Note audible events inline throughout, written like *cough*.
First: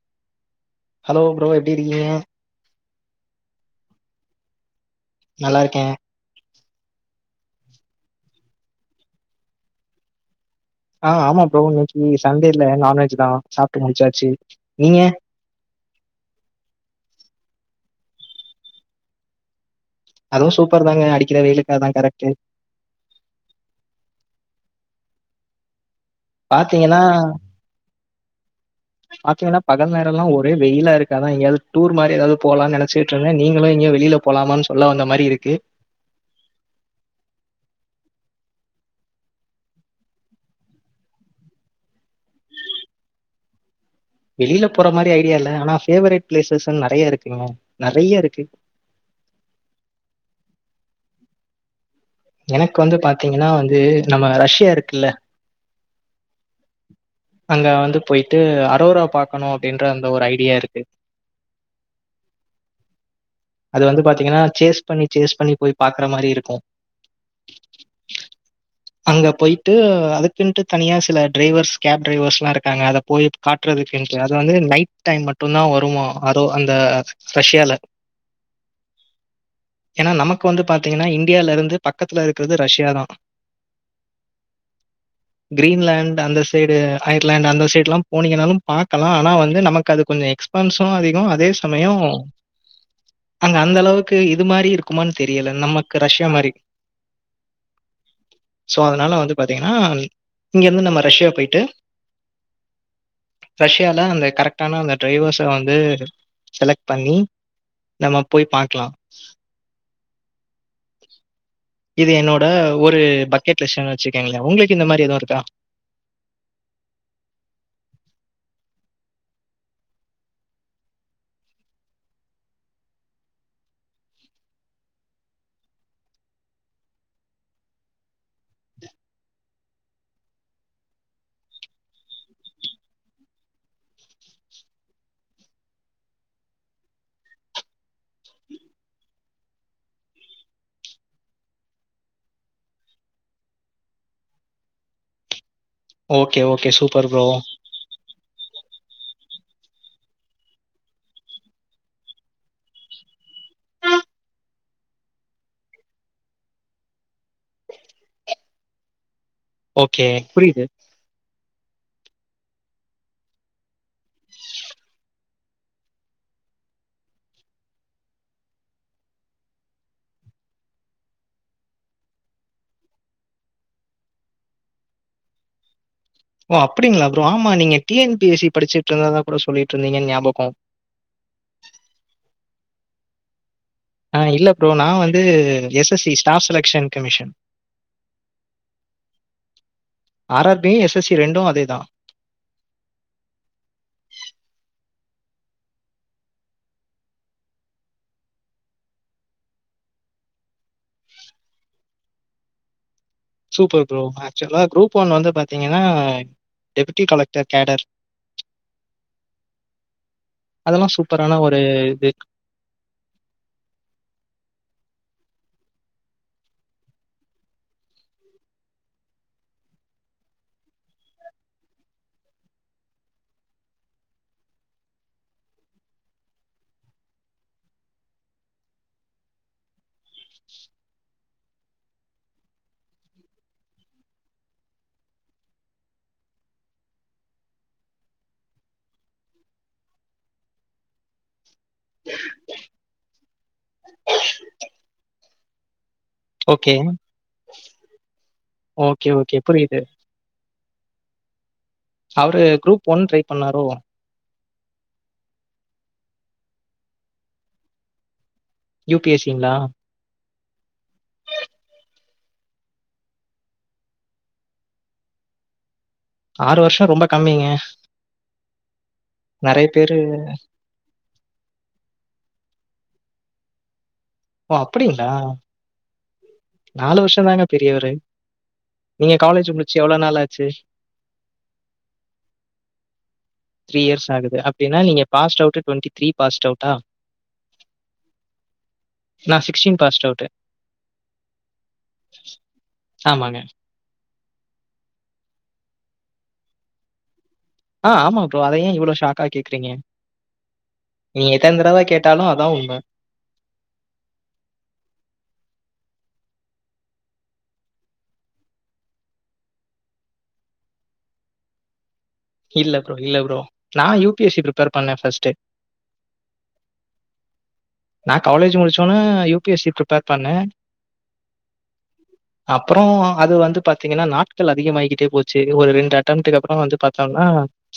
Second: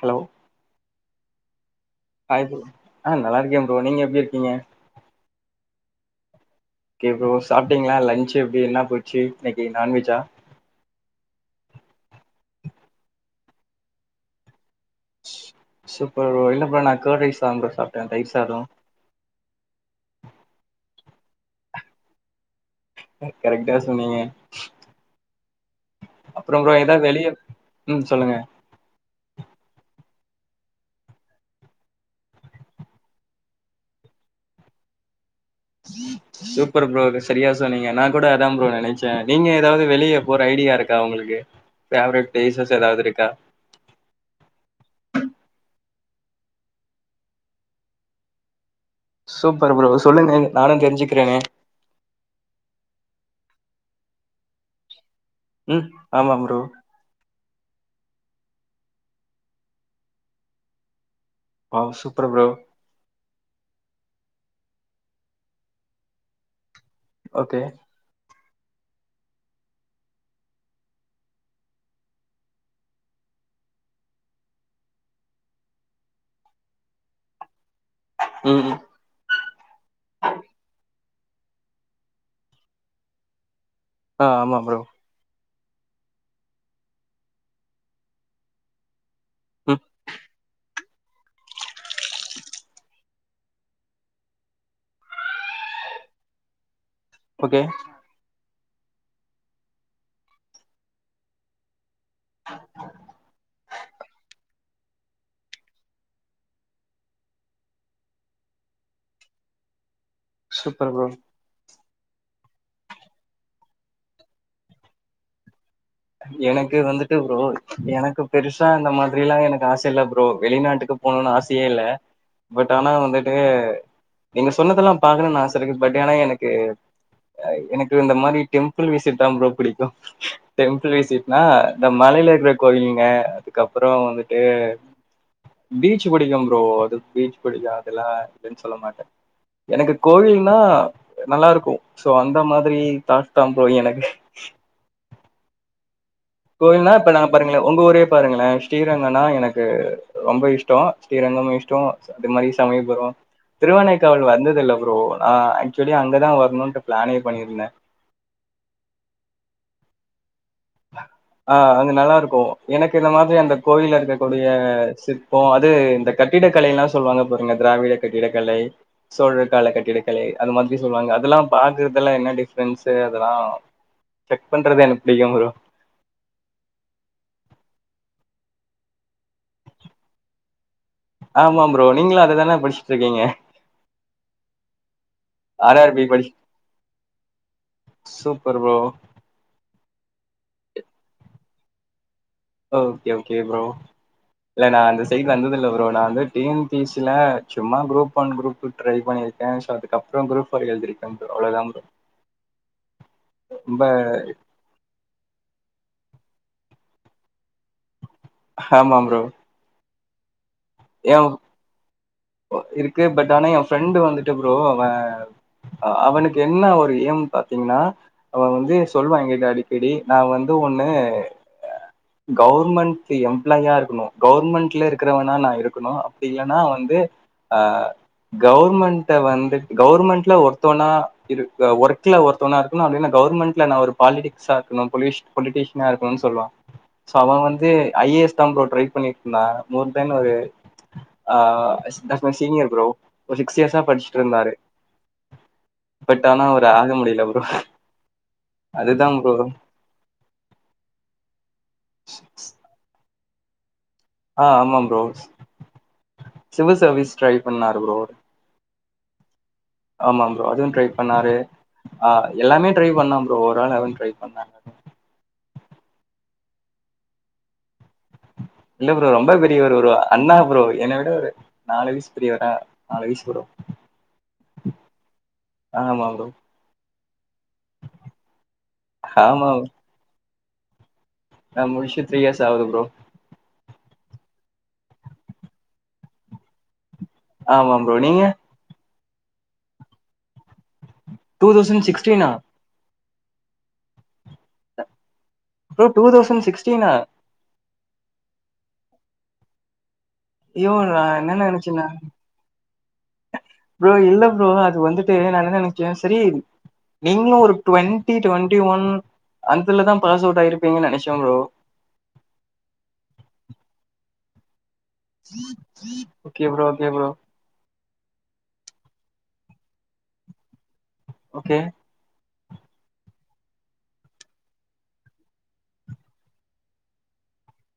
Hello hello பிவேட் இருக்கீங்க hi bro ஆ நல்லாருக்கேன் ப்ரோ நீங்க எப்டி இருக்கீங்க நல்லாருக்கேன் கே ப்ரோ சாப்டீங்களா லஞ்ச் எப்டி என்னா போச்சு இன்னக்கி நான்வெஜ்ஜா ஆ ஆமா ப்ரோ இன்னக்கி சண்டேல நான்வெஜ் தா சாப்டு முடிச்சாச்சு நீங்க? சூப்பர் ப்ரோ நா கேட் ரைஸ்தா ப்ரோ சாப் டேன் தயிர் சாதோம் அதுவும் சூப்பர் தாங்க அடிக்கிற வெயிலுக்க தான் கரெக்ட் கரெக்டா சொன்னீங்க அப்ற ப்ரோ பாத்தீங்கன்னா எங்கிடாது வெளிய ம் சொல்லுங்க பாத்தீங்கன்னா பகல் நேரம்ல ஒரே வெயிலா இருக்கு அதான் எங்கயாது டூர் மாரி எதாவது போலான் நினச்சிட்டு இருந்தேன் நீங்களும் எங்கியோ வெளில போலாமான்னு சொல்ல வந்த மாரி இருக்கு சூப்பர் ப்ரோ சரியா சொன்னீங்க நா கூட அதான் ப்ரோ நினச்சேன் நீங்க ஏதாது வெளிய போற ஐடியா இருக்கா உங்களுக்கு பேவ்ரட் பிளேசஸ் ஏதாது இருக்கா வெளில போற மாரி ஐடியா இல்ல ஆனா பேஃவரட் பிளேசஸ்னு நெறைய இருக்குங்க நெறைய இருக்கு சூப்பர் ப்ரோ சொல்லுங்க நானு தெரிஞ்சுக்கிறேனே எனக்கு வந்து பாத்தீங்கன்னா வந்து நம்ம ரஷ்யா இருக்குல்ல ம் ஆமா ப்ரோ அங்க வந்து போயிட்டு அரோரா பாக்கணு அப்டின்ற அந்த ஒரு ஐடியா இருக்கு ஆ சூப்பர் ப்ரோ அது வந்து பாத்தீங்கன்னா சேஸ் பண்ணி சேஸ் பண்ணி போய் பாக்குற மாரி இருக்கு ஓகே அங்க போயிட்டு அதுக்குன்ட்டு தனியா சில டிரைவர்ஸ் கேப் டிரைவர்ஸ்லா இருக்காங்க அத போய் காட்டுறதுக்குன்டு அது வந்து நைட் டைம் மட்டுந்தா வருமா அதோ அந்த ரெஷ்யால உஹு ஏன்னா நமக்கு வந்து பாத்தீங்கன்னா இந்தியாலருந்து பக்கத்துல இருக்கிறது ரஷ்யாதா ஆ ஆமா ப்ரோ கிரீன்லாண்ட் அந்தஸ் சைடு அயர்லேண்ட் அந்த சைட்லா போனீங்கனாலு பாக் கலா வந்து ம் நமக்கு அது கொஞ்சோ எக்ஸ்பன்ஸ் டமு அதிகோ அதே சமயோ அங்க அந்த அளவுக்கு இது மாரி இருக்குமானு தெரியல நமக்கு ரஷ்யா மாரி ஓகே சோ அதனால வந்து பாத்தீங்கன்னா இங்க வந்து நம்ம ரஷ்யா போயி ட்டு ரஷ்யால அந்த கரெக்டான அந்த டிரைவர்ஸ வந்து செலக்ட் பண்ணி நம்ம போய் பாக்கலா சூப்பர் ப்ரோ இது என்னோட ஒரு பக்கெட் லிஷ்ட் வச்சிருக்கேங்களே உங்களுக்கு இந்த மாரி எது இருக்கா எனக்கு வந்துட்டு ப்ரோ எனக்கு பெருசா இந்த மாதிரிலா எனக்கு ஆச இல்ல ப்ரோ வெளிநாட்டுக்கு போணும்னு ஆசயே இல்ல பட் ஆனா வந்துட்டு நீங்க சொன்னதெல்லா பாக்கணும்னு ஆச இருக்கு பட் ஏன்னா எனக்கு எனக்கு இந்த மாதிரி டெம்பிள் விசிட் தா ப்ரோ பிடிக்கு டெம்பிள் வீசிட்னா இந்த மலைல இருக்கிற கோயிலங்க அதுக்கப்பறோ வந்துட்டு பீச் பிடிக்கு ப்ரோ அது பீச் பிடிக்கு அதெல்லா இல்லனு சொல்ல மாட்டே எனக்கு கோவில்னா நல்லாருக்கு சோ அந்த மாதிரி தாட் தா ப்ரோ எனக்கு ஓகே, ஓகே. கோயில்னா சூப்பர் இப்ப ப்ரோ. நாங்க பாருங்கள உங்க ஊரே பாருங்களே ஸ்ரீரங்கம்னா எனக்கு ரொம்ப இஷ்டோ ஸ்ரீரங்கமு இஷ்டோ அது மாரி சமயபுரோ திருவனைக்காவல் வந்தது இல்ல ப்ரோ நா ஆக்சுவலி அங்கதா வரணும்ட்டு பிளானே பண்ணிருந்தே ஓகே புரியுது. ஆ அங்க நல்லா இருக் கோ எனக்கு இந்த மாதிரி அந்த கோயில்ல இருக்கக்கூடிய சிற்போ அது இந்த கட்டிடக்கலைலா சொல்லுவாங்க பாருங்க திராவிட கட்டிடக்கலை சோழக்கால கட்டிடக்கலை அது மாதிரி சொல்லுவாங்க அதெல்லா பாக்குறதெல்லா என்ன டிஃப்ரென்ஸு அதெல்லா செக் பண்றது எனக்கு பிடிக்கு ப்ரோ ஓ அப்படிங்களா ப்ரோ ஆமா நீங்க T N P S C படிச்சுட்டு இருந்தாதா கூட சொல்ட்டு இருந்தீங்கன்னு ஞாபகோ ஆமா ப்ரோ நீங்களு அததான படிச்சுட்டு இருக்கீங்க ஆ இல்ல ப்ரோ நா வந்து R S R S B C படிச் staff selection commission super bro. ஆறார் B S S C ரெண்டு அதேதா ஓகே ஓகே ப்ரோ இல்ல நா அந்த சைட் வந்ததில்ல ப்ரோ நா வந்து டீன் என் பீ ஸில சும்மா குரூப் ஒன் குரூப் ட்ரை பண்ணியிருக்கே சோ அதுக்கப்புறோ குரூப் ஃபோர் எழுதிருக்கே ப்ரோ அவ்ளோதா ப்ரோ ரொம்ப சூப்பர் ப்ரோ ஆக்சுவலா குரூப் ஒன் வந்து பாத்தீங்கன்னா டெப்பூட்டி கலெக்டர் கேடர் ஆமாம் ப்ரோ அதெல்லாம் ஏ சூப்பரான ஒரு இது. இருக்கு பட் ஆனா எ ஃப்ரெண்டு வந்துட்டு ப்ரோ அவே ஆ அவனுக்கு என்ன ஒரு ஏம் பாத்தீங்கன்னா அவ வந்து சொல்லுவா எ கிட்ட அடிக்கடி நா வந்து ஒண்ணு கவர்மெண்ட் எம்ப்ளாயா இருக்கணு கவர்மெண்ட்ல இருக்கிறவனா நா இருக் க்கனு அப்டி இல்லனா வந்து ஆ கவுர்மெண்ட வந்து கவுர்மெண்ட்ல ஒருத்தவா இரு ஒர்க்ல ஒருத்தவா இருக்கனு அப்படின்னா கவுர்மெண்ட்ல நா ஒருபாலிக்டிக்ஸா இருக்கனு பொலிஷ் பொலிடிஷனா இருக்கனுனு சொல்லுவா சோ அவ வந்து ஐ ஏ எஸ் தா ப்ரோ டிரைப்பண்ணி இருந்தா மோர்தன் ஒரு ஆ *unintelligible* சீனியர் ப்ரோ கொலிக் சியசா படிச்சுட்டு இருந்தாரு பட் ஆனா அவர் ஓகே. ஆக முடியல ப்ரோ அதுதா ஓகே, ப்ரோ ஓகே. புரியுது. அவரு குரூப் ஒன் ட்ரை பண்ணாரோ ஆ ஆமா ப்ரோ சிவில் சர்வீஸ் ட்ரை பண்ணாரு ப்ரோ யூ பி எஸ்சிங்களா ஆமா ப்ரோ அதுவு ட்ரை பண்ணாரு ஆ எல்லாமே ட்ரை பண்ணா ப்ரோ ஒரு வேல் அவனு ட்ரை பண்ணா ஆறு வருஷோ ரொம்ப கம்மிங்க இல்ல ப்ரோ ரொம்ப நிறைய பெரியவர் ஒரு பேரு அண்ணா ப்ரோ என்னை விட ஒரு நாலு வயசு பெரியவரா நாலுவயிசு ப்ரோ ஓ அப்படிங்கிளா ஆமா ப்ரோ நாலு வருஷோ தாங்க பெரியவரு நீங்க ஆமா காலேஜ் முடிச்சு எவ்ளவு நாள்ளாச்சு ச்சு நா முடிச்சு த்ரீ இயர்ஸ் ஆவுது ப்ரோ த்ரீ இயர்ஸ் ஆகுது அப்படின்னா நீங்க passed out twenty three passed அவுட்டா ஆமாம் ப்ரோ நீங்க நா sixteen passed out two thousand சிக்ஸ்டீனா ஆமாங்க ப்ரோ டூ தௌசண்ட் சிக்ஸ்டீனா ஆ ஆமா ப்ரோ அத ஏ இவ்வளோ ஷாக்கா கேக்குறீங்க யோ நீங்க என்னன்ன எத்தனை தடவை நினைச்சுன்னா கேட்டாலும் அதான் உண்மை ப்ரோ இல்ல ப்ரோ அது வந்துட்டு நா என்ன நினைச் சரி நீங்களும் ஒரு டுவெண்டி டுவெண்டி ஒன் அந்தலதான் பாஸ் அவுட் ஆயிருப்பீங்கன்னு நினைச்சே ப்ரோ இல்ல ப்ரோ இல்ல ப்ரோ நான் U P S C group okay bro okay bro நா காலேஜ் முடிச்சோன்னு U P S C prepare பண்ணே ஓகே அப்புறோ அது வந்து பாத்தீங்கன்னா நாட்கள் அதிகம்மாகிக்கிட்டே போச்சு ஒரு ரெண்டு அட்டெம்ப்ட்டுக் அப்புறம் வந்து பாார்த்தோம்னா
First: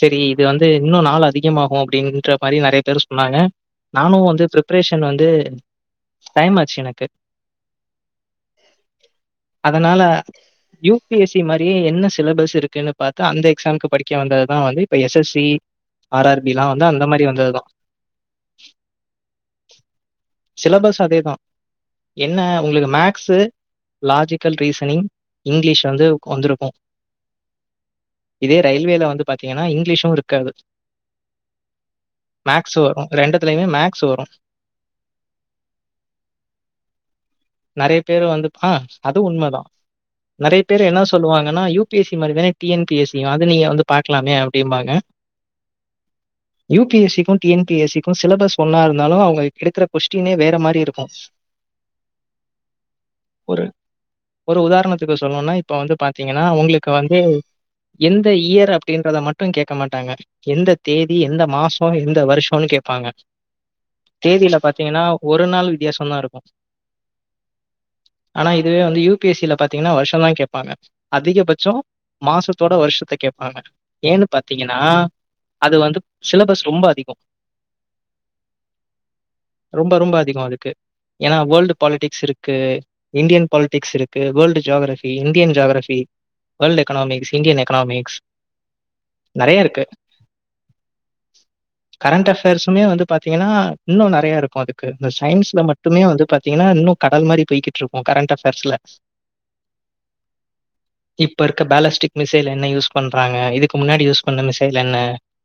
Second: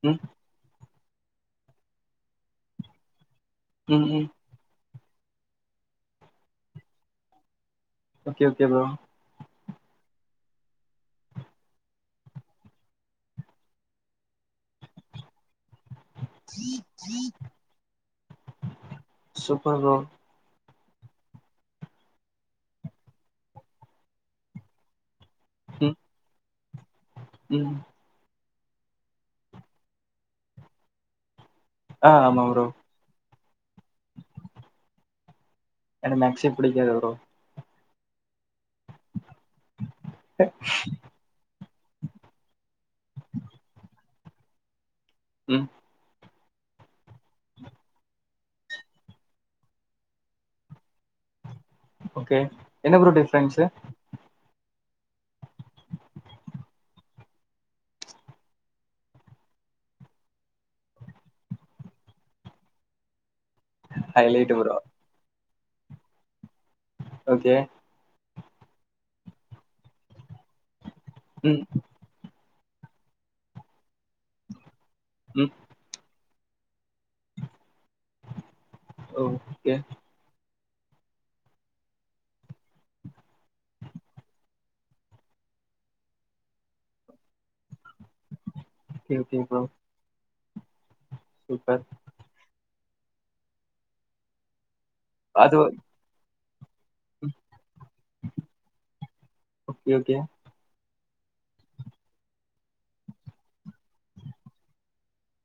சரி ம் இது வந்து இன்னு நாள் அதிகமாகு அப்படின்ற மாதிரி நறைய பேர் சொன்னாங்க ம் ம் நானும் வந்து ப்ரிப் பிரிப்பரேஷன் வந்து டைம் ஆச்சி எனக்கு ஓகே ஓகே ப்ரோ அதனால யூ பி எஸ் சி மாதிரியே என்ன சிலபஸ் இருக்குன்னு பார்த்தா அந்த எக்ஸாம்க்கு படிக்க வந்ததுதா வந்து இப்ப S S C R R B எல்லா வந்து அந்த மாதிரி வந்ததுதா சுப்பர் ப்ரோ சிலபஸ் அதே தா என்ன உங்களுக்கு மேக்ஸு லாஜிக்கல் ரீசனிங் இங்கிலீஷ் ம் வந்து வந்திருக்கு ம் இதே ரயில்வேல வந்து பாரத்தீங்கன்னா இங்கிலீஷு இருக்காது ஆ ஆமா ப்ரோ மேக்ஸ் வரு ரெண்டு லயுமே மேக் ஸு வரு எனக்கு மேக்ஸே பிடிக்காது ப்ரோ நறைய பேர் வந்து ஆ அது உண்மதா நிறைய பேர் என்ன சொல்லுவாங்கன்னா யூ பி எஸ் சி மாறிதான டி என் பி எஸ்யு நீங்க வந்து பாட் இருக்கலாமே அப்படியும்பாங்க ம் யூ பி எஸ் சிக்கு டிஎன் பிஎஸ் சிக்கு சிலபஸ் ஒண்ணா இருந்தாலு அவங்க கிடுக்கற கொஸ்டினே வேற மாறி இருக்கும் ஓகே என்ன ப்ரோ டென்சனா இருச்சு என்ன சொல்லணும்னா இப்ப வந்து பாத்தீங்கன்னா உங்களுக்கு வந்து எந்த இயர் அப்படின்றத மட்டு கேட்க மாட்டாங்க எந்த தேதி எந்த மாசோ எந்த வருஷம்னு கேட்பாங்க ஹைலைட் தேதியில ப்ரோ பாத்தீங்கன்னா ஒரு ஒரு நாள் வித்தியாசம் தான் இருக்கும் ஓகே ஆனா இதுவே வந்து யு பி எஸ் சி ல பாத்தீகன்னா வருஷந்தா கேட் ப்பாங்க ம் அதிகபட்சோ மாசத் த்தோட வருஷத்த கேட்பாங்க ஏன்னு பாத்தீங்கன்னா ம் அது வந்து சிலபஸ் ரொம்ப அதிகோ ஓகே ரொம்ப ரொம்ப அதிகோ அதுக்கு ஏன்னா வேர்ல்டு பாலிடிக்ஸ் இருக்கு இந்தியன் பாலிடிக்ஸ் இருக்கு world geography Indian geography world economics Indian economics இருக்கு ப்ரோ சூப்பர் கரண்ட் அஃபேர்ஸ் இப்பமே வந்து பாத்தீங்கன்னா இன்னு நறைய இருக்கு அது இந்த அது சயின்ஸ்ல மட்டுமே வந்து பாத்தீங்கன்னா இன்னு கடல் ம் மாதிரி போய்கிட்டு இருக்கு கரண்ட் அஃபேர்ஸ்ல ஓகே ஓகே இப்ப இருக்க பேலிஸ்டிக் மிசைல் என்ன யூஸ் பண்றாங்க இதுக்கு முன்னாடி யூஸ் பண்ண மிசைல் என்ன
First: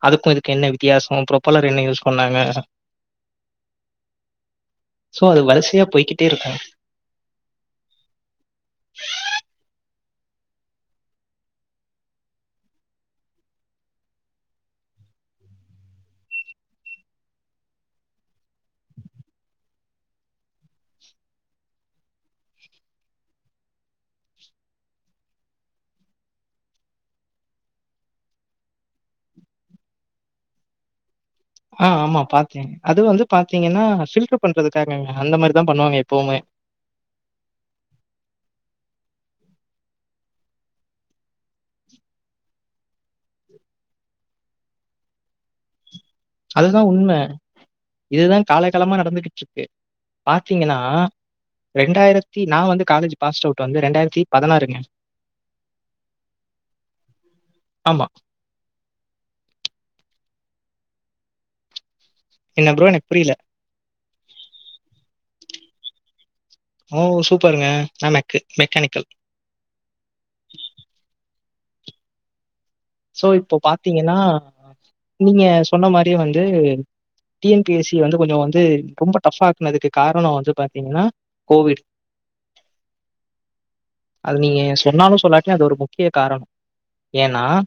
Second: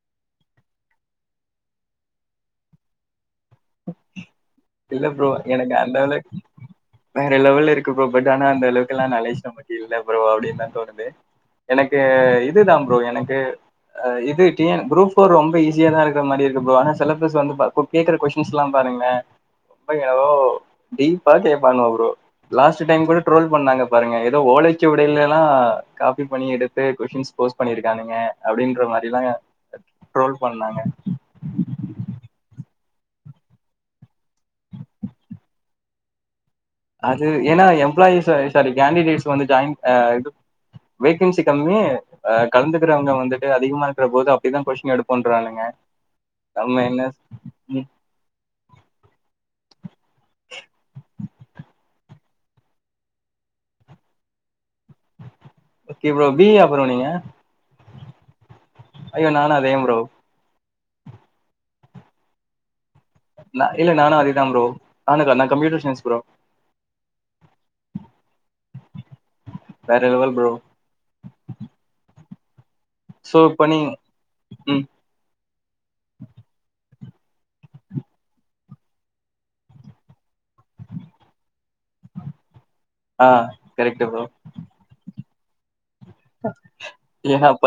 அதுக்கு இதுக்கு என்ன வித்தியாசோ ப்ரப்போலர் என்ன யூஸ் பண்னாங்க *inaudible* இல்ல சோ, ப்ரோ அது எனக்கு வரிசையா அந்த போய்க்கிட்டே அளவுக்கு இருக்கும். வேற லெவல் இருக்கு ப்ரோ பட் ஆனா அந்த அளவுக்குலா நாலேஜ் நம்மட்டல்ல ப்ரோ அப்படின்னு தா தோணுது எனக்கு இதுதா ப்ரோ எனக்கு இது டி என் குரூப் ஃபோர் ரொம்ப ஈஸியா தா இருக்கிற மாதிரி இருக்கு ப்ரோ ஆனா சிலபஸ் வந்து கேக்குற கொஸ்டின்ஸ் எல்லா பாருங்க ரொம்ப எனவோ டீப்பா கேப்பாங்க ப்ரோ லாஸ்டு டைம் கூட ட்ரோல் பண்ணாங்க பாருங்க ஏதோ ஓலை சுவடிலலா காபி பண்ணி எடுத்து கொஸ்ட்டின் போஸ்ட் பண்ணிருக்கானுங்க அப்படின்ற மாரிலா ட்ரோல் பண்ணாங்க ஆ ஆமா பாத்தேங் அது வந்து பாத்தீங்கன்னா ஃபில்டர் பண்றதுக்காக அந்த மாரிதா பண்ணுவாங்க எப்பவுமே அது ஏன்னா எம்ப்ளாயிஸ் சாரி கேண்டிடேட்ஸ் வந்து ஜாயின் இது வேகன்சி கம்மி கலந்துக்கறவங்க வந்துட்டு அதிகமா இருக்கிற போது அப்படிதா கொஸ்டின் எடுப்போன்றானுங்க அதுதா நம்ம என்ன உண்ம இதுதா காலங்காலமா நடந்துகிட்டு இருக்கு பாத்தீங்கன்னா ரெண்டாயிரத்தி நா வந்து காலேஜ் பாஸ் அவுட் வந்து ரெண்டாயிரத்தி பதினாறுங்க பீ இ ஆ புறோ நீங்க ஆமா ஐயோ நானா அதேம்ப்ரோ என்ன ப்ரோஎனக் இல்ல நானு அதேதா ப்ரோ அவனுக்கா நா கம்யூட்டர் சயின்ஸ் புரோ ஓ சூப்பருங்க நா மெக் மெக்கானிக்கல் வேற லெவல் ப்ரோ சோ இப்போ இப்ப நீ பாத்தீங்கன்னா ம் நீங்க சொன்ன மாரியே வந்து டி என் பி எஸ்சி வந்து கொஞ்ச வந்து ரொம்ப டஃப் ஆக்குனதுக்கு காரணோ வந்து பாத்தீங்கன்னா கோவிட் ஆ கரெக்ட்டு புரோ க அது ஒரு பொ க்கிய காரணோ ஏன்னா அப்ப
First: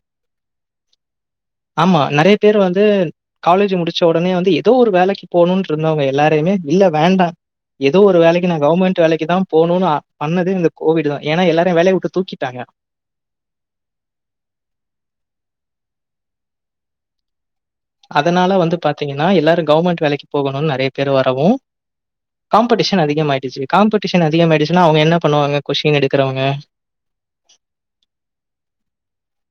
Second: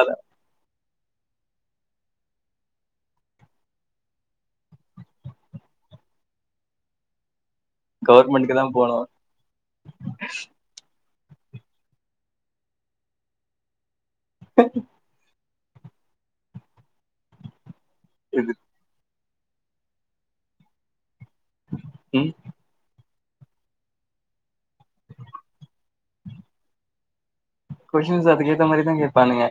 ஆமா நறைய பேர் வந்து காலேஜ் முடிச்ச உடனே வந்து ஏதோ ஒரு வேலைக்கு போணும்னு இருந்தவங்க எல்லாரையுமே இல்ல வேண்டா ஏதோ ஒரு வேலைக்கு நா கவர்மெண்ட்க்கு தா போனு கவர்மெண்ட் வேலைக்கு தா போணும்னு பண்ணதே இந்த கோவிட் தா ஏனா எல்லாரையு வேலைய விட்டு தூக்கிட்டாங்க *unintelligible* இது அதனால வந்து பாத்தீங்க நா எல்லாரு கவர்மெண்ட வேலைக்கு போகணுன் நறைய பேர் பேர் வரவு ம் காம்படிஷன் அதிக் கமாயிடுச்சு காம்படிஷன் அதிகம்யிடுச்சுன்னா அவங்க என்ன பண்ணுவாங்க கொஷின் எடுக்கிறவங்க கொஷின்ஸ் அதுக்கேத்த மாரிதா கேப்பானுங்க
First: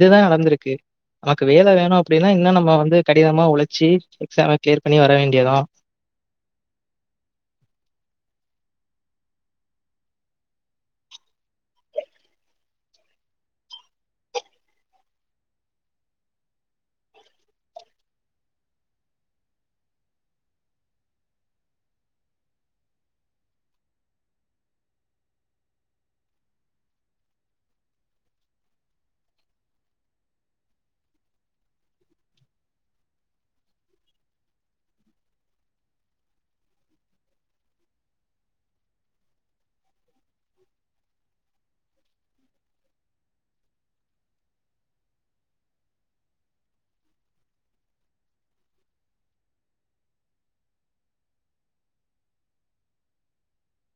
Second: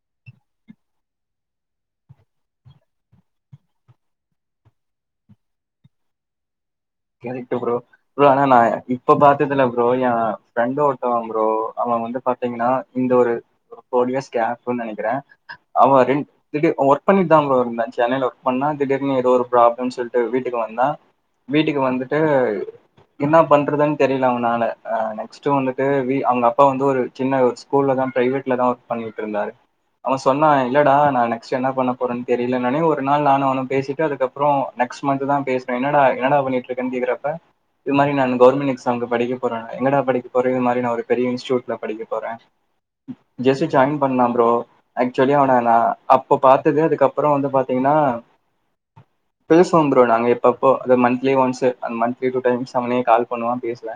இதுதா நடந்திருக்கு நமக்கு வேல வேணு அப்டின்னா இன்னு நம்ம வந்து கடினமா உழைச்சி எக்ஸாம் கிளியர் பண்ணி வர வேண்டியதா கெராடு ப்ரோ ப்ரோ ஆனா நா இப்ப பாத்ததுல ப்ரோ என் ஃப்ரெண்ட ஒருத்தவ ப்ரோ அவ வந்து பாத்தீங்கன்னா இந்த ஒரு ஃபோர் இயஸ் கேப்ன்னு நனைக்கிறே அவ ரென்டுடு ஒர்க் பண்ணிட்டு தா ப்ரோ இருந்தா சென்னைல ஒர்க் பண்ணா திடீர்னு ஏதோ ஒரு ப்ராப்ளம்னு சொல்லிட்டு வீட்டுக்கு வந்தா வீட்டுக்கு வந்துட்டு என்ன பண்ணுறதுன்னு தெரியல அவனால நெக்ஸ்ட்டு வந்துட்டு வீ அவங்க அப்பா வந்து ஒரு சின்ன ஒரு ஸ்கூல தா ப்ரைவேட்ல தா ஒர்க் பண்ணிகிக்கிட்டுருந்தாரு அவ சொன்னா இல்லடா நா நெக்ஸ்ட் என்ன பண்ண போறேன்னு தெரியலைனானே ஒரு நாள் நானு அவனு பேசிட்டு அதுக்கப்புற நெக்ஸ்ட் மந்த்து தா பேசுனே என்னடா எனடா பணிட்ருக்கனு கேக்குறப்ப இதுமாரி நானு கவெர்மென் எக்சாமூகு படிகப்போற எங்கடா படிகப்போற இந்தமாரி நா பெரிய இன்ஸ்டூட்ல படிகப்போற ஜஸ்ட் ஜாய்ன் பண்னலா ப்ரோ ஆக்சுவளி அவன நா அப்போ பாத்தது அதுக்கப்பற பெருசுன்ற நாங்க இப்போ இப்போ அ மந்த்லி ஒன்ஸ் அந்த மந்த்லி டூ டிம்ஸ் அவனே கால் பண்ணுவா பேசுவே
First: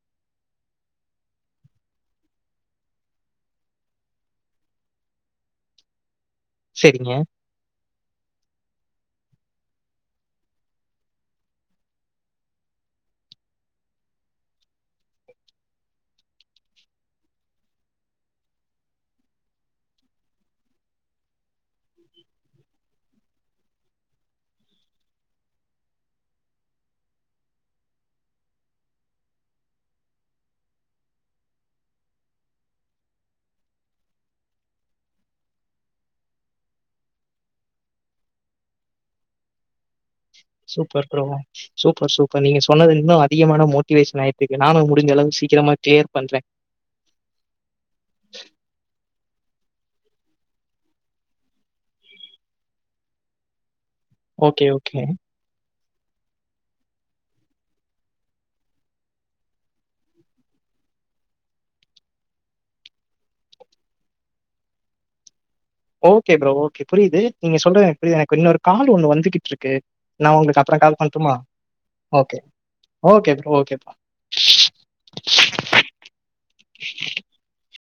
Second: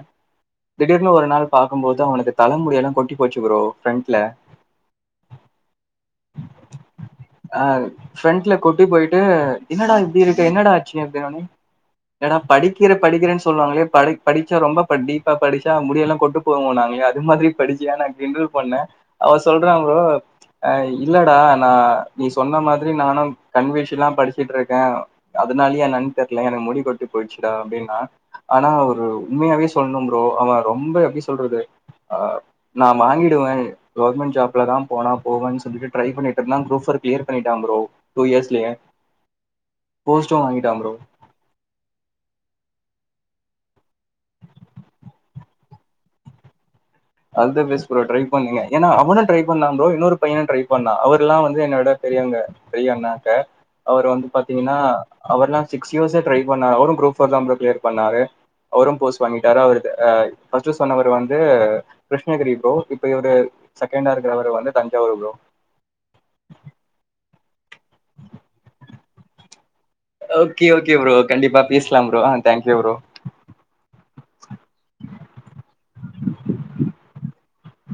திடீர்னு ஒரு நாள் பாக்கு போது அவனுக்கு தலைமுடி எல்லா கொட்டி போச்சு ப்ரோ ப்ரெண்ட்ல சரிங்க. அ ஃப்ரண்ட்ல கொட்டி போயிட்டு என்னடா இப்படி இருக்கு என்னடா ஆச்சு அப்டினோனே இல்லடா படிக்கிற படிக்கிறேன்னு சொல்லுவாங்களே ப படிச்சா ரொம்ப டீப்பா படிச்சா முடியெல்லா கொட்டு போவோ நாங்களே அது மாதிரி படிச்சியா நா கிண்டல் பண்ணே அவ சொல்றா ப்ரோ அ இல்லடா ஆ நீ சொன்ன மாதிரி நானு கண்வீழ்ச்சிலா படிச்சிட்டு இருக்கே அதனாலயோ என்னன் தெர்ல எனக்கு மு முடிகொட்டி போய்ச்சுடா அப்டின்னா ஆனா அவ உண்மையாவே சொல்லணும் ப்ரோ அவ ரொம்ப எப்படி சொல்றது ஆ நா வாங்கிடுவே கவர்மெண்ட் ஜாப்ல தா போனா போவேனு சொல்லிகிடு ட்ரெய் பண்ணிட்டு நல்லா குருப்போர் கிளியர் பண்ணிட்டா ப்ரோ டூ இயர்ஸ்லயே போஸ்டு வாங்கிட்டா ப்ரோ சூப்பர் சூப்பர் நீங்க சொன்னது இன்னு அதிகமான மோட்டிவேஷன் ஆயிட்டுச்சிங்க நானு முடிஞ்ச அளவு சீக்கிரமா கிளியர் பண்றே all the best bro try பண்ணுங்க ஏன்னா அவனும் ட்ரை பண்ணா ப்ரோ இன்னொரு பைய ட்ரை பண்ணா அவர் எல்லா வந்து என்னோட பெரியவங்க பெரியண்ணாக்க அவரு வந்து ஓகே, பாத்தீங்கன்னா ஓகே. அவர்ல்லா சிக்ஸ் இயர்ஸா ட்ரை பண்ணாரு அவரு குரூப்போர் தா ப்ரோ கிளியர் பண்ணாரு அவரு போஸ்ட் வாங்கிட்டாரு அவர் ஃபஸ்ட்டு சொன்னவரு வந்து கிருஷ்ணகிரி ப்ரோ இப்ப இவ செகண்டா இருகுறவர் வந்து Thanjavur bro okay bro okay புரியுது நீங்க சொல்றது எனக்கு புரியுது இன்னொரு கால் ஒண்ணு வந்துகிட்டு இருக் க்கு நா உங்களுக்கு ஓகே அப்புறோ ஓகே கால் ப்ரோ பண்ணட்டுமா கண்டிப்பா பேசலாம் ப்ரோ ஆ okay thank you bro okay okay